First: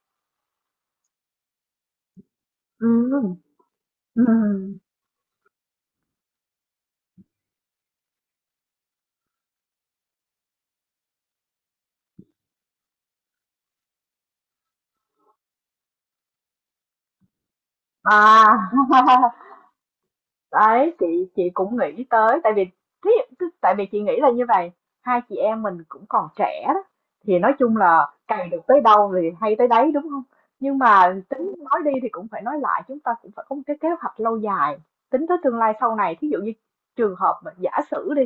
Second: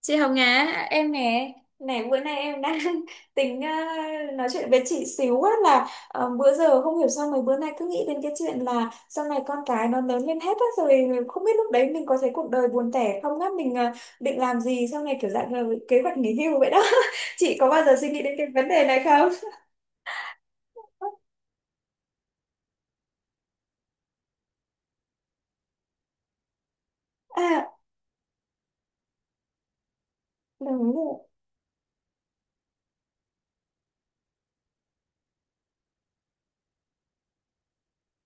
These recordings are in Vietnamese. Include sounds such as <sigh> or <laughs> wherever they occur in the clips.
Chị Hồng Á, em nè, này bữa nay em đang <laughs> Ừm, tính nói chuyện ừm, với chị xíu á là bữa giờ không hiểu sao mấy bữa nay cứ nghĩ đến cái chuyện là sau này con cái nó lớn lên hết á rồi không biết lúc đấy mình có thấy cuộc đời buồn tẻ không á, mình định làm gì sau này, kiểu dạng là kế hoạch nghỉ hưu vậy đó. <laughs> Chị có bao giờ suy nghĩ đến cái à. vấn đề này không? <laughs> Đấy, chị cũng nghĩ tới tại vì tại vì chị nghĩ là như vậy, hai chị em mình cũng còn trẻ đó thì nói À, chung là cày được tới đâu thì hay tới đấy, đúng không? Nhưng đúng mà rồi, tính nói đi thì cũng phải nói lại, chúng ta cũng phải có một cái kế hoạch lâu dài, tính tới tương lai sau này, thí dụ như trường hợp mà giả sử đi,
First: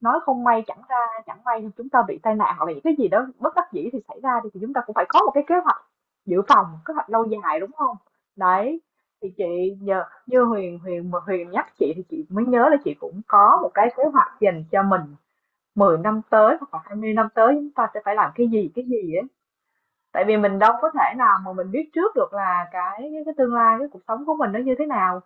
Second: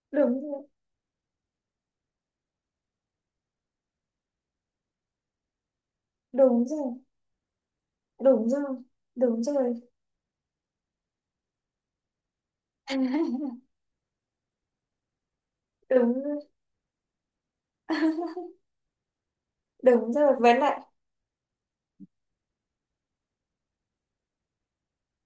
nói đúng không may rồi, chẳng ra, chẳng may chúng ta bị tai nạn hoặc là những cái gì đó bất đắc dĩ thì xảy ra đi, thì chúng ta cũng phải có một cái kế hoạch dự đúng phòng, rồi, kế hoạch lâu dài, đúng không? đúng rồi, Đấy, thì đúng rồi, chị nhờ như Huyền Huyền mà Huyền nhắc chị thì chị mới nhớ là chị cũng <laughs> có một cái kế hoạch dành cho mình mười năm đúng rồi, tới hoặc là 20 năm tới, chúng ta sẽ phải làm <laughs> cái gì ấy, đúng tại rồi, vì với mình đâu lại có thể nào mà mình biết trước được là cái tương lai cái cuộc sống của mình nó như thế nào,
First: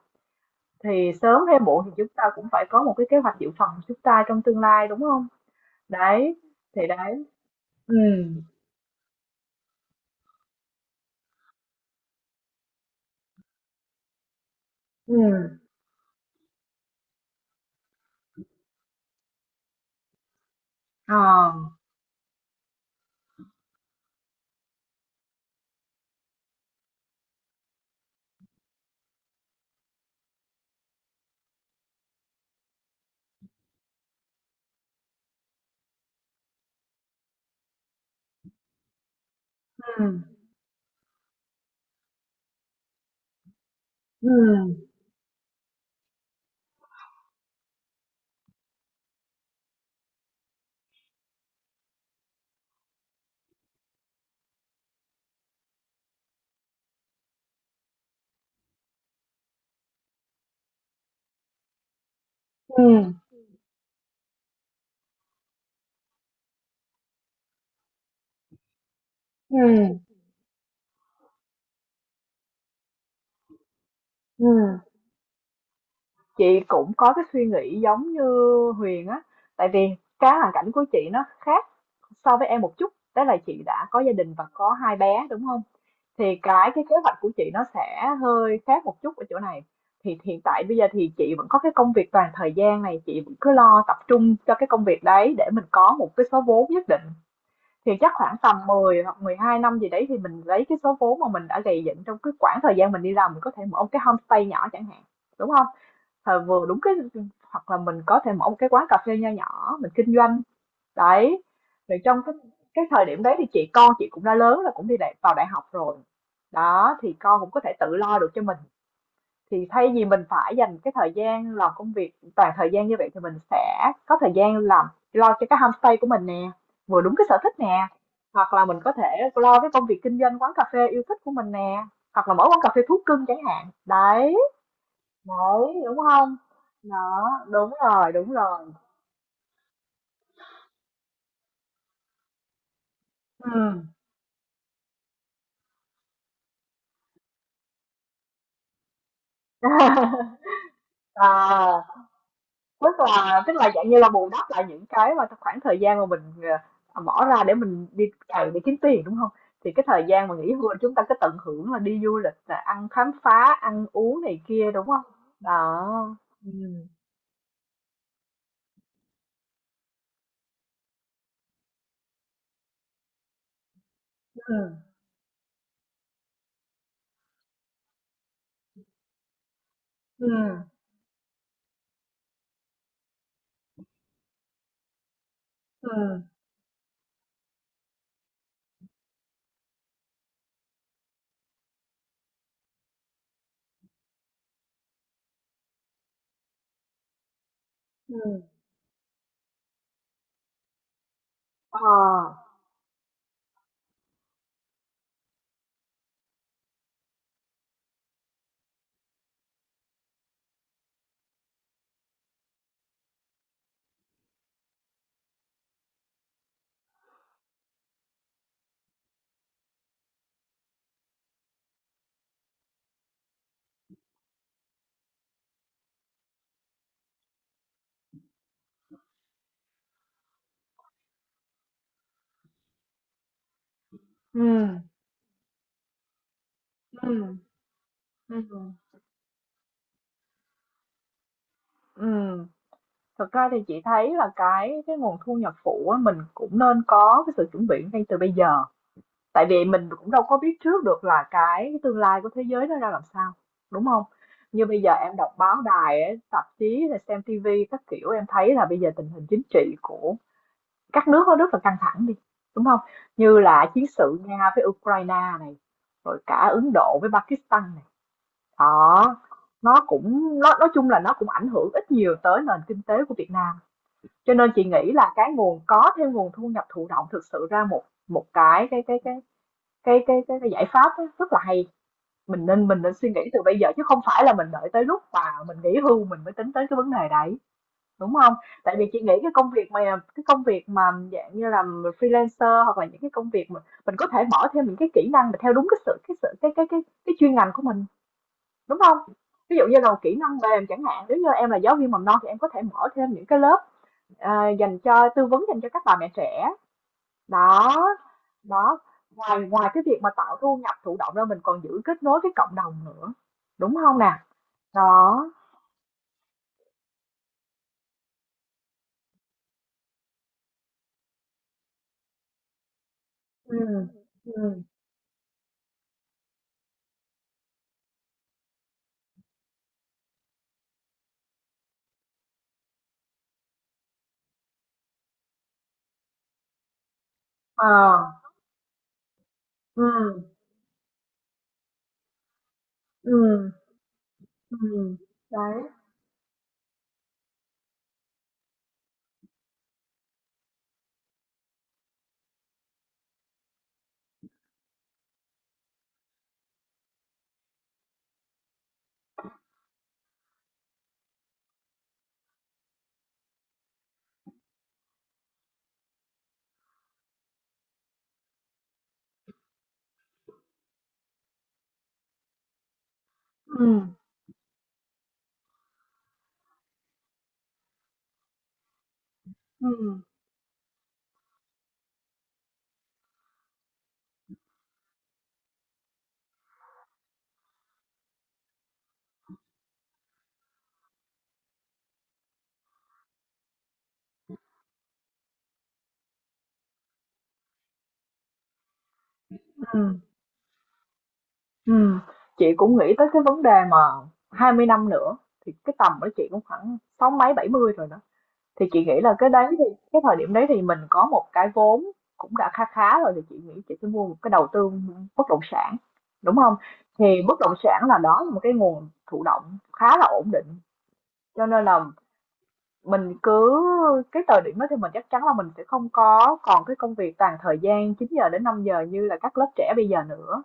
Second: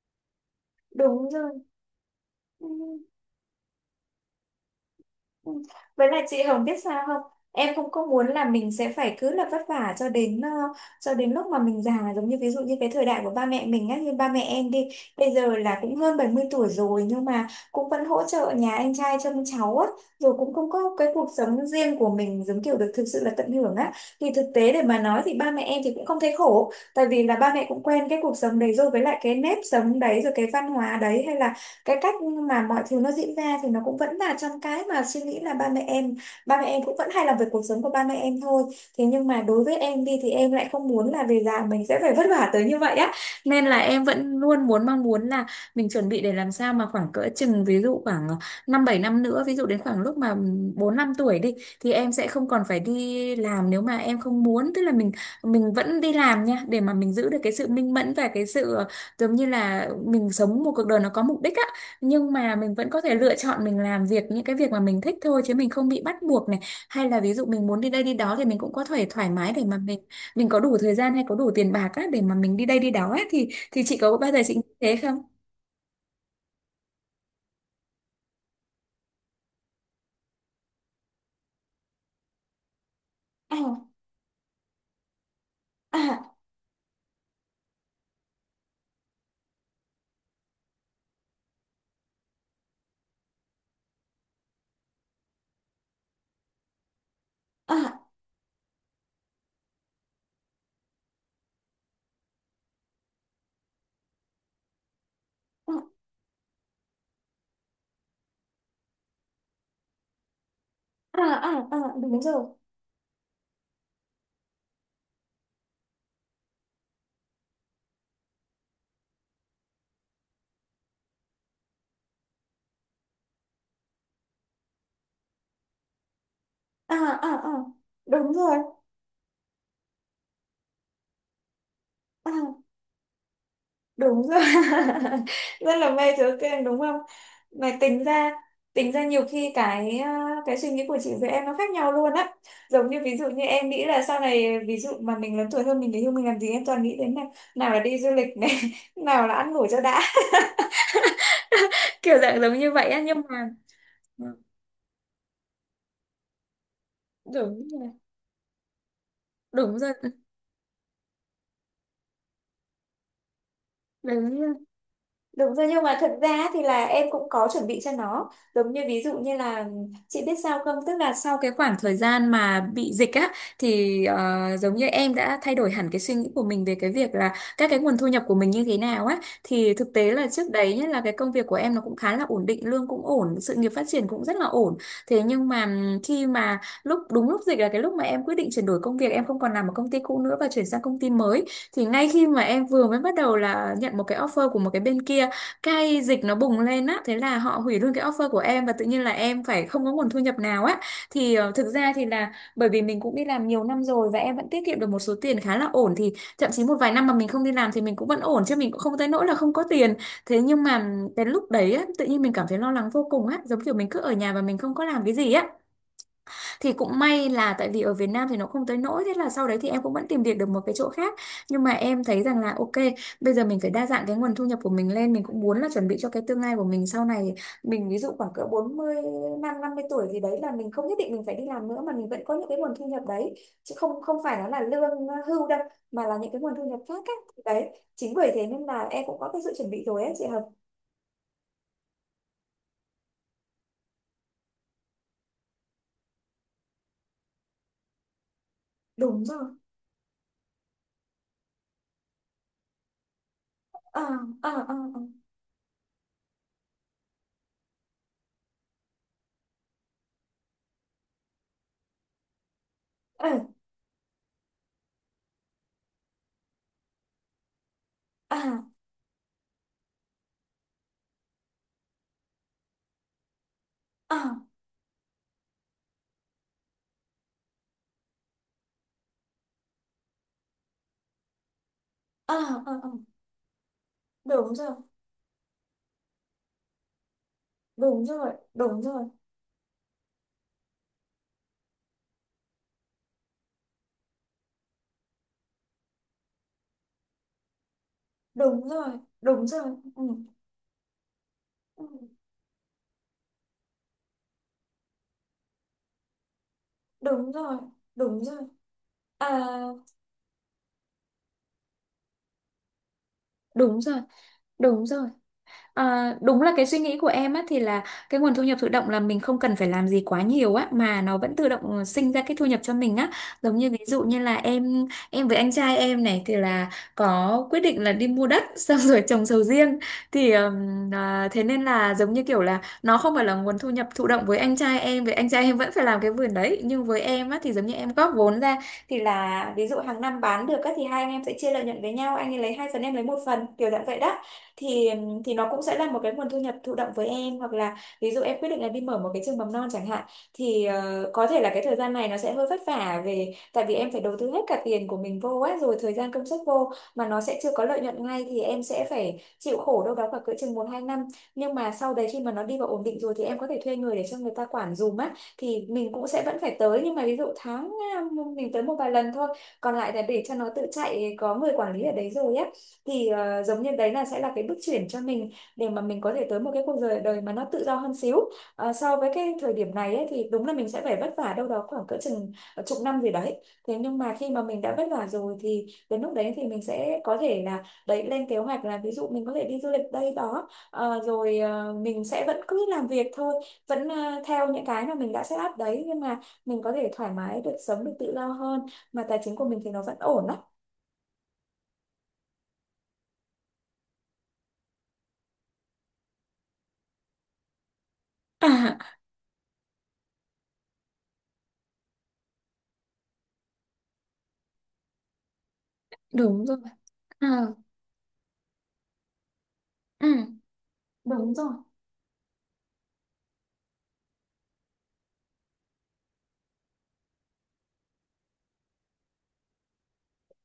thì đúng sớm rồi. hay muộn thì chúng ta cũng phải Ừ. có một cái kế hoạch dự phòng của chúng ta trong tương lai, đúng không? Ừ. Với lại Đấy, chị Hồng biết thì sao không? đấy. Em không Ừ. có muốn là mình sẽ phải cứ là vất vả cho đến cho đến lúc mà mình già, giống như ví dụ như cái thời đại của ba mẹ mình á, như ba mẹ em đi Ừ. bây giờ là cũng hơn 70 tuổi rồi nhưng mà cũng vẫn hỗ trợ nhà anh trai trông cháu á, rồi cũng không có cái Ờ. cuộc sống riêng của mình giống kiểu được thực sự là tận hưởng á. Thì thực tế để mà nói thì ba mẹ em thì cũng không thấy khổ, tại vì là ba mẹ cũng quen cái cuộc sống đấy rồi, với lại cái nếp sống đấy rồi, cái văn hóa đấy hay là cái cách mà mọi thứ nó diễn ra thì nó cũng vẫn là trong cái mà suy nghĩ là ba mẹ em cũng vẫn hay làm về cuộc sống của ba mẹ em thôi. Thế nhưng mà đối với em đi Ừ. thì em lại không muốn là về già mình sẽ phải vất vả tới như vậy á, nên là em Ừ. vẫn luôn muốn mong muốn là mình chuẩn bị để làm sao mà khoảng cỡ chừng ví dụ khoảng 5-7 năm nữa, ví dụ đến khoảng lúc mà bốn năm tuổi đi thì em sẽ không còn phải đi làm nếu mà em không muốn, tức là mình vẫn đi làm nha để mà mình giữ được cái sự minh mẫn và cái sự giống như là mình sống một cuộc đời nó có mục đích á, nhưng mà mình Ừ. vẫn có thể lựa chọn mình làm việc những cái việc mà mình thích thôi chứ mình không bị bắt buộc này, hay là ví dụ mình muốn đi đây đi đó thì mình cũng có thể thoải mái Ừ. để mà mình có đủ thời gian hay có đủ tiền bạc á để mà mình đi đây đi đó ấy. Thì chị có bao giờ Ừ. chị nghĩ thế không? Chị cũng có cái suy nghĩ giống như Huyền á. Tại vì cái hoàn cảnh của chị nó khác so với em một chút, đó là À, chị đã có gia đình và có hai bé, đúng không? Thì à, cái kế hoạch của chị nó sẽ hơi khác một chút ở chỗ này. Thì hiện tại bây giờ thì chị vẫn có cái công việc toàn thời gian này, chị vẫn cứ lo tập trung cho cái công việc đấy để mình có một cái số vốn nhất định, à, thì à, chắc khoảng tầm 10 hoặc 12 năm gì đấy thì mình lấy cái số vốn mà mình đã gầy dựng trong cái khoảng thời gian mình đi làm, mình có thể mở một cái homestay nhỏ chẳng hạn, đúng không? Thời vừa đúng cái, hoặc là mình có thể mở một cái quán cà phê nho nhỏ, mình kinh doanh, à, đấy. à, à, Rồi đúng trong rồi. cái thời điểm đấy thì chị, con chị cũng đã lớn, là cũng đi đại vào đại học rồi. Đó, thì con cũng có thể tự lo được cho mình. Thì thay vì mình phải dành cái thời gian làm công việc toàn thời gian như vậy thì mình sẽ có thời gian làm, lo cho cái homestay của mình nè, À, vừa đúng cái à, sở à, thích nè, đúng hoặc rồi. là mình có thể lo cái công việc kinh doanh quán cà phê yêu thích của mình nè, hoặc là mở quán À, cà phê thú cưng chẳng hạn. đúng Đấy. rồi. <laughs> Rất Đấy, là đúng mê chữ không? kênh, đúng không? Đó, đúng Mà tính rồi, ra, đúng rồi. tính ra nhiều khi cái cái suy nghĩ của chị với em nó khác nhau luôn á, giống như ví dụ như em Ừm. nghĩ là sau này ví dụ mà mình lớn tuổi hơn mình để yêu mình làm gì em toàn nghĩ đến này, nào là đi du lịch này, <laughs> nào là ăn ngủ cho đã, <laughs> À, <laughs> kiểu dạng giống như vậy tức á, nhưng là mà tức là dạng như là bù đắp lại những cái mà trong khoảng thời gian mà mình, bỏ ra để đúng mình rồi, đi cày để kiếm tiền, đúng không? Thì đúng cái rồi, thời gian mà nghỉ hưu là chúng ta cứ tận hưởng, là đi du lịch nè, ăn khám phá, ăn uống đúng. này kia, đúng không? Đúng rồi, nhưng mà thật Đó. ra Ừ. thì là em cũng có chuẩn bị cho nó, giống như ví dụ như là chị biết sao không, tức là sau cái khoảng thời gian mà bị dịch á thì Ừ. giống như em đã thay đổi hẳn cái suy nghĩ của mình về cái việc là các cái nguồn thu nhập của mình như thế nào á. Thì thực tế là Ừ. trước đấy, nhất là cái công việc của em nó cũng khá là ổn định, lương cũng ổn, sự nghiệp phát triển cũng rất là ổn, thế nhưng mà Ừ. khi mà lúc đúng lúc dịch là cái lúc mà em quyết định chuyển đổi công việc, em không còn làm ở công ty cũ nữa và chuyển sang công ty mới, thì ngay khi mà em vừa mới bắt đầu là nhận một cái offer của một cái bên kia, cái dịch nó bùng lên á, thế là họ hủy luôn cái Ừ. offer của em và tự nhiên là em phải không có nguồn thu nhập nào á. Thì thực Ờ. ra thì là bởi vì mình cũng đi làm nhiều năm rồi và em vẫn tiết kiệm được một số tiền khá là ổn, thì thậm chí một vài năm mà mình không đi làm thì mình cũng vẫn ổn chứ mình cũng không tới nỗi là không có tiền. Thế nhưng mà cái lúc đấy á tự nhiên mình cảm thấy lo lắng vô cùng á, giống kiểu mình cứ ở nhà và mình không có làm cái gì á, thì cũng may là tại vì ở Việt Nam thì nó không tới nỗi, thế là sau đấy thì em cũng vẫn tìm việc được một cái chỗ khác. Nhưng mà em thấy rằng là ok, bây giờ mình phải đa dạng cái nguồn thu nhập của mình lên, mình cũng muốn là chuẩn bị cho cái tương lai của mình sau này, mình ví dụ khoảng cỡ 40, 50 tuổi thì đấy là mình không nhất định mình phải đi làm nữa mà mình vẫn có những cái nguồn thu nhập đấy, chứ không không phải nó là Ừm. lương hưu đâu, mà là những cái nguồn thu nhập khác Ừm. ấy. Đấy, chính bởi thế nên Ừm. là em cũng có cái sự chuẩn bị rồi ấy chị Hợp. Ừm. Thật ra thì chị thấy là cái nguồn thu nhập phụ á, mình cũng nên có cái sự chuẩn bị ngay từ bây giờ. Đúng rồi. Tại vì mình cũng đâu có biết trước được là cái tương lai của thế giới nó ra làm sao, đúng À, không? à, Như à, bây giờ em đọc báo đài, ấy, tạp chí, rồi xem tivi các kiểu, em thấy là bây giờ tình hình chính trị của các nước nó rất là căng thẳng đi, đúng không? Như là chiến sự Nga với Ukraine này, rồi cả Ấn Độ với Pakistan này. à, Đó, nó cũng, nó nói chung là nó cũng ảnh hưởng ít nhiều tới nền kinh tế của Việt Nam, à, cho à, nên chị nghĩ là cái nguồn, có thêm nguồn thu nhập thụ động thực sự ra một một cái giải pháp rất là hay. à, Mình nên à, mình à. nên suy nghĩ từ bây giờ chứ không phải là mình Đúng rồi, đợi tới lúc mà mình nghỉ hưu mình mới tính tới cái vấn đề đấy, đúng đúng rồi, không? Tại đúng vì chị rồi, nghĩ cái công việc mà dạng như là freelancer, hoặc là những cái công việc mà mình có thể mở thêm những cái kỹ năng mà theo đúng cái sự cái sự cái chuyên ngành của mình, đúng đúng rồi, không? đúng Ví rồi. dụ như là Ừ. kỹ năng mềm chẳng hạn, nếu như em là giáo viên mầm Ừ, non thì em có thể mở thêm những cái lớp. Ờ, dành cho tư vấn, dành cho các bà mẹ trẻ. đúng rồi, Đó, đúng rồi. đó, À, ngoài ngoài cái việc mà tạo thu nhập thụ động ra, mình còn giữ kết nối với cộng đồng nữa, đúng đúng rồi, không nè? đúng rồi. Đó. Ờ, đúng là cái suy nghĩ của em á thì là cái nguồn thu nhập thụ động là mình không cần phải làm gì quá nhiều á mà nó vẫn tự động sinh ra cái thu nhập cho mình á, giống như ví Ừm. dụ như là Ừm. em với anh trai em này thì là có quyết định là đi mua đất <laughs> xong rồi trồng sầu riêng. Thì thế nên là giống như kiểu là nó không phải là nguồn thu nhập thụ động, với anh trai em vẫn phải làm cái vườn đấy, nhưng với em á thì giống Ờ. như em góp vốn ra, thì là ví dụ hàng năm Ừm. bán được á thì hai anh em sẽ chia lợi nhuận với nhau, anh ấy lấy hai phần em lấy một phần Ừm. kiểu dạng vậy đó. thì Ừm. thì nó Đấy. cũng sẽ là một cái nguồn thu nhập thụ động với em, hoặc là ví dụ em quyết định là đi mở một cái trường mầm non chẳng hạn, thì có thể là cái thời gian này nó sẽ hơi vất vả về, tại vì em phải đầu tư hết cả tiền của mình vô á rồi thời gian công sức vô mà nó sẽ chưa có lợi nhuận ngay, thì em sẽ phải chịu khổ đâu đó khoảng cỡ chừng 1-2 năm, nhưng mà sau đấy khi mà nó đi vào ổn định rồi thì em có thể thuê người để cho người ta quản dùm á, thì mình cũng sẽ vẫn phải tới nhưng mà ví dụ tháng mình tới một vài lần thôi, còn lại là để cho nó tự chạy có người quản lý ở đấy rồi á. Thì giống như Ừm. đấy là sẽ là cái bước chuyển cho mình, để mà mình có thể tới một cái cuộc đời đời mà nó tự do hơn xíu. Ờ, so với cái thời điểm này Ừm. ấy, thì đúng là mình sẽ phải vất vả đâu đó khoảng cỡ chừng chục năm gì đấy, thế nhưng mà khi mà mình đã vất vả rồi thì đến lúc đấy thì mình sẽ có thể là đấy lên kế hoạch, là ví dụ mình có thể đi du lịch đây đó. Ờ, rồi mình sẽ vẫn cứ làm việc thôi, vẫn theo những cái mà mình đã set up đấy, nhưng mà mình có thể thoải mái được, sống được tự do hơn, mà tài chính của mình thì nó vẫn Ừm. ổn đó. Ừm. Chị cũng nghĩ tới cái vấn đề mà 20 năm nữa thì cái tầm của chị cũng khoảng sáu mấy bảy mươi rồi đó. Thì À, chị nghĩ là cái đấy thì cái thời điểm đấy thì mình có một cái vốn cũng đã khá khá rồi, thì chị nghĩ chị sẽ mua một cái, đầu tư bất động sản, đúng đúng không? rồi. Thì bất À, động sản là, đó là một cái nguồn thụ động khá ừ, là ổn định, đúng cho rồi. nên là mình cứ, cái thời điểm đó thì mình chắc chắn là mình sẽ không có còn cái công việc toàn thời gian 9 giờ đến 5 giờ như là các lớp trẻ bây giờ nữa.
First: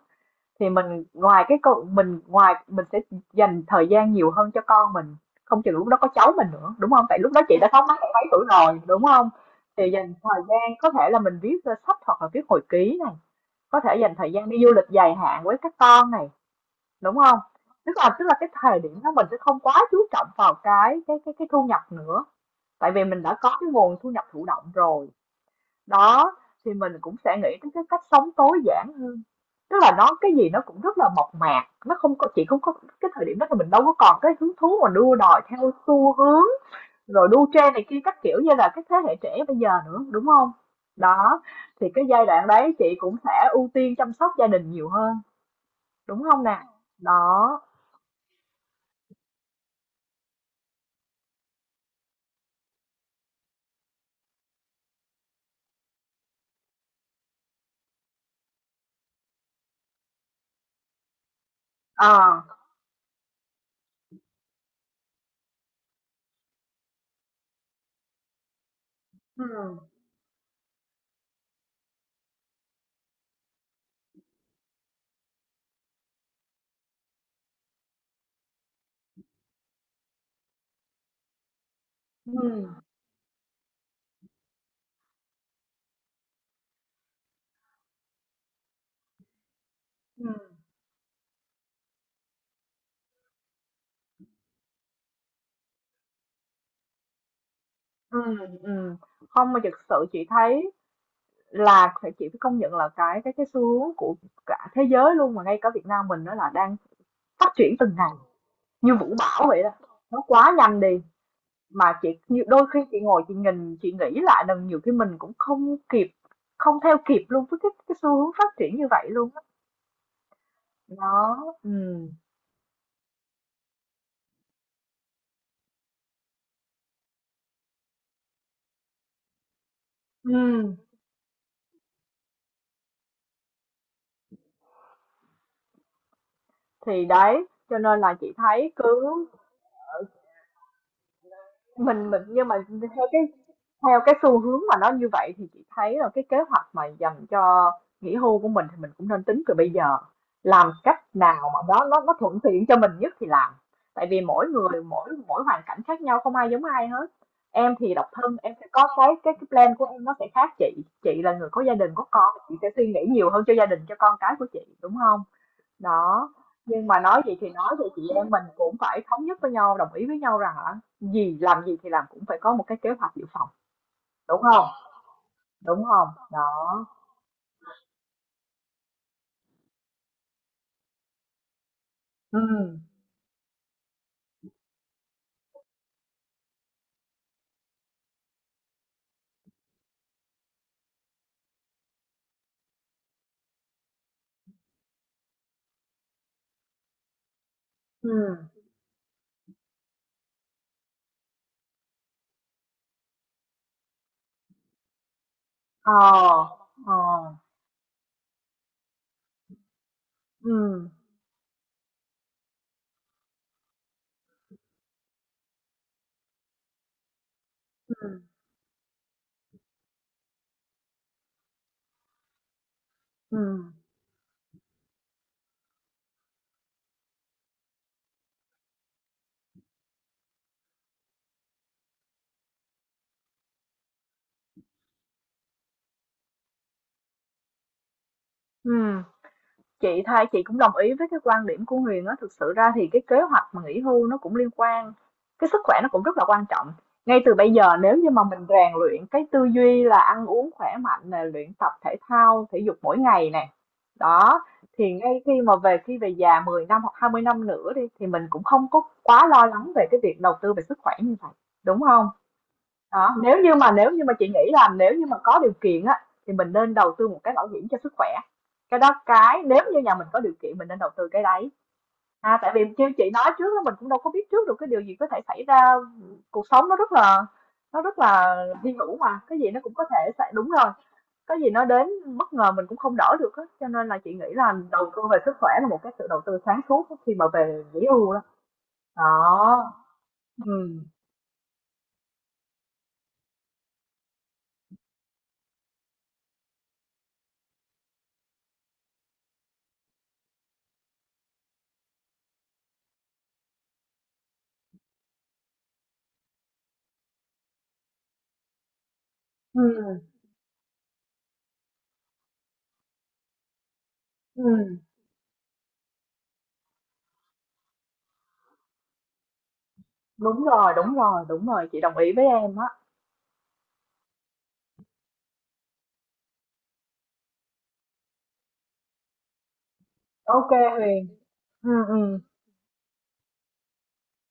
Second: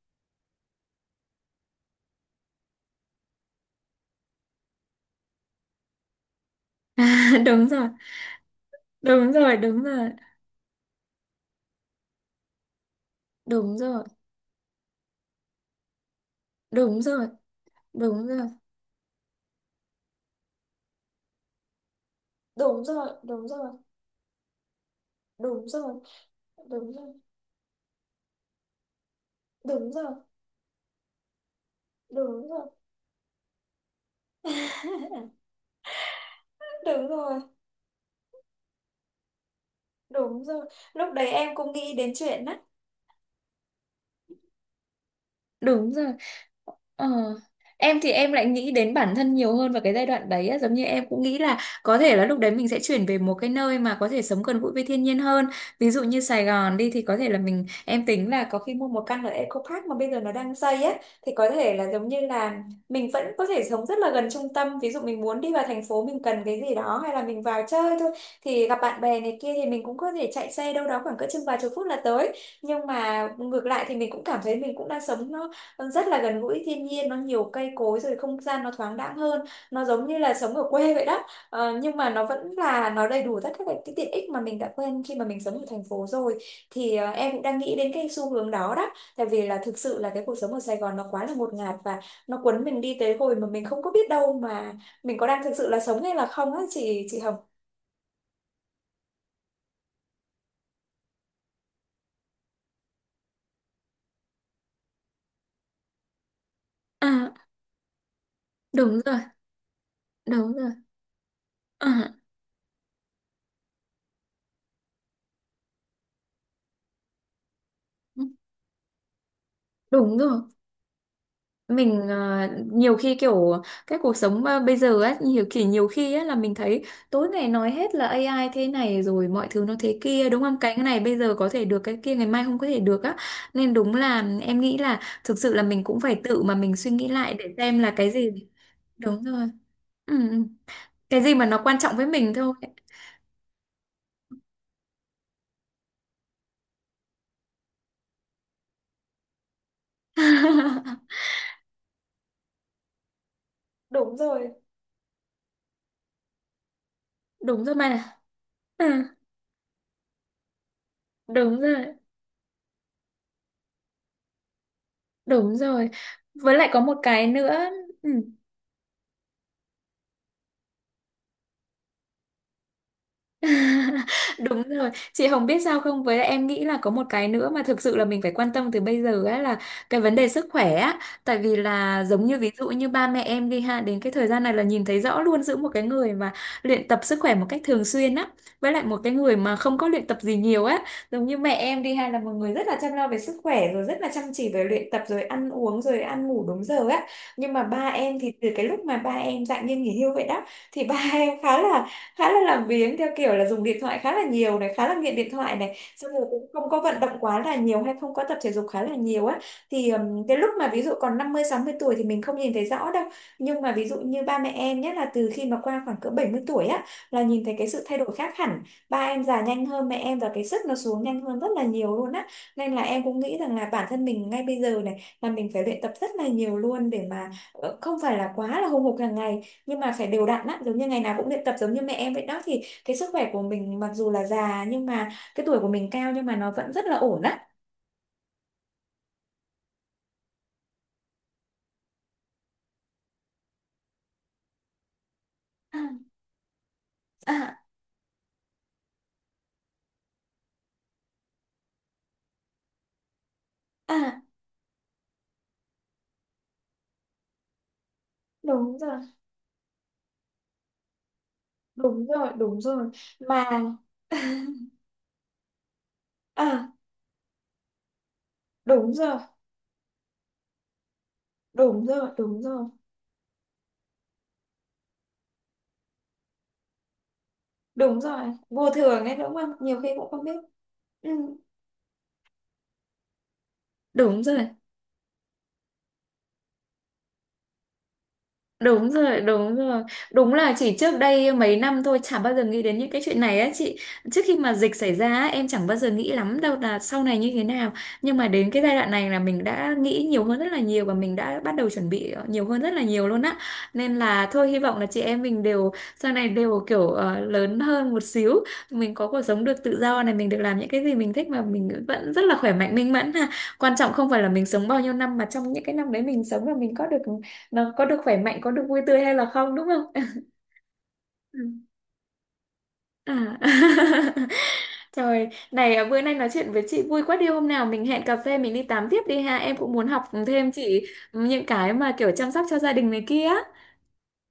Thì mình ngoài cái câu, mình ngoài, mình sẽ dành thời gian nhiều hơn cho con mình, không chừng lúc đó có cháu mình nữa, đúng không? Tại lúc đó <laughs> chị Đúng đã 6 rồi, mấy bảy tuổi rồi, đúng không? đúng rồi, đúng Thì rồi, dành thời gian có thể là mình viết, ơ, sách hoặc là viết hồi ký này, đúng có thể rồi, dành thời gian đi du lịch dài hạn với các con này, đúng đúng rồi, không? Tức là tức đúng là rồi. cái thời điểm đó mình sẽ không quá chú trọng vào cái thu nhập nữa, Đúng tại vì rồi, mình đã đúng có rồi, cái nguồn thu nhập thụ động rồi. đúng rồi, Đó, thì đúng mình rồi, cũng sẽ nghĩ đến cái cách sống tối giản hơn. Tức đúng là nó rồi, cái gì nó cũng rất là mộc mạc, nó không có, chị đúng không rồi. có, cái thời điểm đó thì mình đâu có còn cái hứng thú mà đua đòi <laughs> theo xu hướng, Đúng rồi rồi, đua trend này kia các kiểu như là cái thế hệ trẻ bây giờ nữa, đúng đúng không? rồi. Lúc đấy Đó, em cũng thì nghĩ cái đến giai chuyện đoạn đó. đấy chị cũng sẽ ưu tiên chăm sóc gia đình nhiều hơn, Đúng rồi. đúng không nè? Ờ. Đó. Em thì em lại nghĩ đến bản thân nhiều hơn vào cái giai đoạn đấy á. Giống như em cũng nghĩ là có thể là lúc đấy mình sẽ chuyển về một cái nơi mà có thể sống gần gũi với thiên nhiên hơn. Ví dụ như Sài Gòn đi thì có thể là em tính là có khi mua một căn ở Eco Park mà bây giờ nó đang xây á, thì có thể là giống như Ờ. là mình vẫn có thể sống rất là gần trung tâm. Ví dụ mình muốn đi vào thành phố, mình cần cái gì đó hay là mình vào chơi thôi thì gặp bạn bè này kia, thì Ừ. mình cũng có thể chạy xe đâu đó khoảng cỡ chừng vài chục phút là tới. Nhưng mà ngược lại thì mình cũng cảm thấy mình cũng đang sống nó rất là gần gũi thiên nhiên, nó nhiều cây cối, rồi không gian nó thoáng đãng hơn, nó giống như là sống ở quê vậy đó. Ờ, nhưng mà nó vẫn Ừ. là nó đầy đủ tất cả các cái tiện ích mà mình đã quen khi mà mình sống ở thành phố rồi, thì em cũng đang nghĩ đến cái xu hướng đó đó, tại vì là thực sự là cái Ừ. cuộc sống ở Sài Gòn nó quá là ngột ngạt và nó cuốn mình đi tới hồi mà mình không có biết đâu mà mình có đang thực sự là sống hay là không á chị Hồng. Ừ. Ừ. Ừ. Không, mà thực sự chị thấy là phải, chị phải công nhận là cái xu hướng của cả thế giới luôn, mà ngay cả Việt Nam mình nó là đang À, phát triển từng ngày như đúng vũ rồi, bão vậy đó, nó đúng quá rồi. nhanh đi, mà À, chị như đôi khi chị ngồi chị nhìn chị nghĩ lại lần nhiều khi mình cũng không kịp, không theo kịp luôn với cái xu hướng phát triển như vậy luôn á. đúng rồi. Đó. Ừ. Mình nhiều khi kiểu cái cuộc sống bây giờ ấy, nhiều khi ấy là mình thấy tối ngày nói hết là AI thế này rồi mọi thứ nó thế kia, đúng không? Cái ừ này bây giờ có thể được, cái kia ngày mai không có thể được á, nên đúng là em nghĩ là thực sự là mình cũng phải tự mà mình suy thì nghĩ lại đấy để xem cho là nên cái là gì. chị thấy Đúng cứ rồi. Ừ, ừ. Cái gì mà nó quan trọng với mình mình nhưng thôi. mà theo cái theo cái xu hướng mà nó như vậy thì chị thấy là cái kế hoạch mà dành cho nghỉ hưu của mình thì mình cũng nên tính từ bây giờ, làm cách <laughs> nào mà nó thuận tiện cho mình nhất thì làm, tại Đúng vì mỗi rồi. người mỗi mỗi hoàn cảnh khác nhau, không ai giống ai hết. Đúng rồi Em thì độc mà. thân, em sẽ có Ừ, cái plan của em nó sẽ khác, chị là người đúng có gia rồi, đình có con chị sẽ suy nghĩ nhiều hơn cho gia đình cho con cái của chị, đúng không? đúng rồi, Đó, với lại có nhưng một mà nói cái vậy thì nữa. nói vậy, chị Ừ. em mình cũng phải thống nhất với nhau, đồng ý với nhau rằng là gì làm gì thì làm cũng phải có một cái kế hoạch dự phòng, <laughs> đúng Đúng không? rồi, chị Hồng biết sao Đúng không? không? Với lại em nghĩ là Đó. có một cái nữa mà thực sự là mình phải quan tâm từ bây giờ ấy, là cái vấn đề sức khỏe á. Tại vì là giống như Ừ. ví dụ như ba mẹ em đi ha, đến cái thời gian này là nhìn thấy rõ luôn giữa một cái người mà luyện tập sức khỏe một cách thường xuyên á, với lại một cái người mà không có luyện tập gì nhiều á. Giống như mẹ em đi ha, là một người rất là chăm lo về sức khỏe, rồi rất là chăm chỉ về luyện tập, rồi ăn uống, rồi ăn ngủ đúng giờ á. Nhưng mà ba Ừ. em thì từ cái lúc mà ba em dạng như nghỉ hưu vậy đó, thì ba <laughs> em khá là làm biếng, theo kiểu là dùng điện thoại khá là nhiều này, khá là nghiện điện thoại này, Ờ. xong rồi cũng không có Ờ. vận động quá là nhiều hay không có tập thể dục khá là nhiều á, thì cái lúc Ừ. mà ví dụ còn 50 60 tuổi thì mình không nhìn thấy rõ đâu, nhưng mà ví dụ như ba mẹ em, nhất là từ khi mà qua khoảng cỡ 70 tuổi á, là nhìn thấy cái sự thay đổi Ừ. khác hẳn. Ba em già nhanh hơn mẹ em và cái sức nó xuống nhanh hơn rất là nhiều luôn á, nên là em cũng nghĩ Ừ. rằng là bản thân mình ngay bây giờ này là mình phải luyện tập rất là nhiều luôn, để mà không phải là quá là hùng hục hàng ngày, nhưng mà phải đều đặn á, giống như ngày nào cũng luyện tập giống như mẹ em vậy đó, thì cái sức khỏe của mình mặc dù là già nhưng mà cái tuổi của mình cao, nhưng mà nó vẫn rất là ổn á. Ừ. Chị thay, chị cũng đồng ý với cái quan điểm của Huyền á. Thực sự ra thì cái kế hoạch mà nghỉ hưu nó cũng liên quan, cái sức À, khỏe nó cũng rất là quan trọng. Ngay từ bây à, giờ nếu như mà mình rèn luyện cái tư duy là ăn uống khỏe mạnh nè, luyện tập thể thao thể dục mỗi ngày nè. à, Đó, thì ngay khi mà về, khi về già 10 năm hoặc 20 năm nữa đi thì mình cũng không đúng có rồi, quá lo lắng về cái việc đầu tư về sức khỏe như vậy, đúng không? đúng rồi, đúng rồi Đó, nếu mà. như mà, nếu như mà chị nghĩ là nếu như mà có điều kiện á thì mình À, nên đầu tư một cái bảo hiểm cho sức khỏe. Cái đúng đó, rồi, cái nếu như nhà mình có điều kiện mình nên đầu tư cái đấy. đúng rồi, À, đúng tại rồi, vì như chị nói trước đó, mình cũng đâu có biết trước được cái điều gì có thể xảy ra, cuộc sống nó rất là, nó rất đúng rồi là vô hy hữu thường ấy, mà đúng cái không, gì nó cũng nhiều có khi cũng thể không xảy, biết. đúng rồi, Ừ, có gì nó đến bất ngờ mình cũng không đỡ được á, cho nên là chị đúng nghĩ rồi. là đầu tư về sức khỏe là một cái sự đầu tư sáng suốt á, khi mà về nghỉ hưu đó. Đúng rồi, đúng Đó. rồi. Đúng là chỉ Ừm. trước đây mấy năm thôi chả bao giờ nghĩ đến những cái chuyện này á chị. Trước khi mà dịch xảy ra á, em chẳng bao giờ nghĩ lắm đâu là sau này như thế nào. Nhưng mà đến cái giai đoạn này là mình đã nghĩ nhiều hơn rất là nhiều, và mình đã bắt đầu chuẩn bị nhiều hơn rất là nhiều luôn á. Nên là thôi, hy vọng là chị em mình đều sau này đều kiểu lớn hơn một xíu, mình có cuộc sống được tự Ừm. do này, mình được làm những cái gì mình thích mà mình vẫn rất là khỏe mạnh minh mẫn ha. Quan trọng không phải là mình sống bao Ừm. nhiêu năm, mà trong những cái năm đấy mình sống là mình có được, nó có được khỏe mạnh, có được vui tươi hay là không, đúng không? Đúng rồi, đúng rồi, Ừ. đúng rồi, chị đồng ý với em á. À. <laughs> Trời, này à, bữa nay nói chuyện với chị vui quá đi, hôm nào mình hẹn cà phê mình đi tám tiếp đi ha, em cũng muốn học Ok thêm chị Huyền. những cái Ừm, mà kiểu ừm, chăm sóc cho gia đình này kia.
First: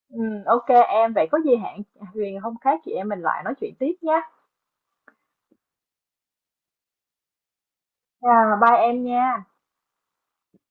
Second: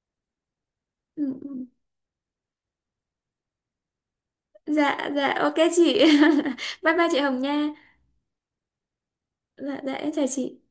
ok em, vậy Ừ, có gì ừ. hẹn Huyền hôm khác chị em mình lại nói chuyện tiếp nhé. Dạ dạ, ok chị. <laughs> Bye bye chị Hồng nha. À, bye em nha. Dạ dạ, em chào chị.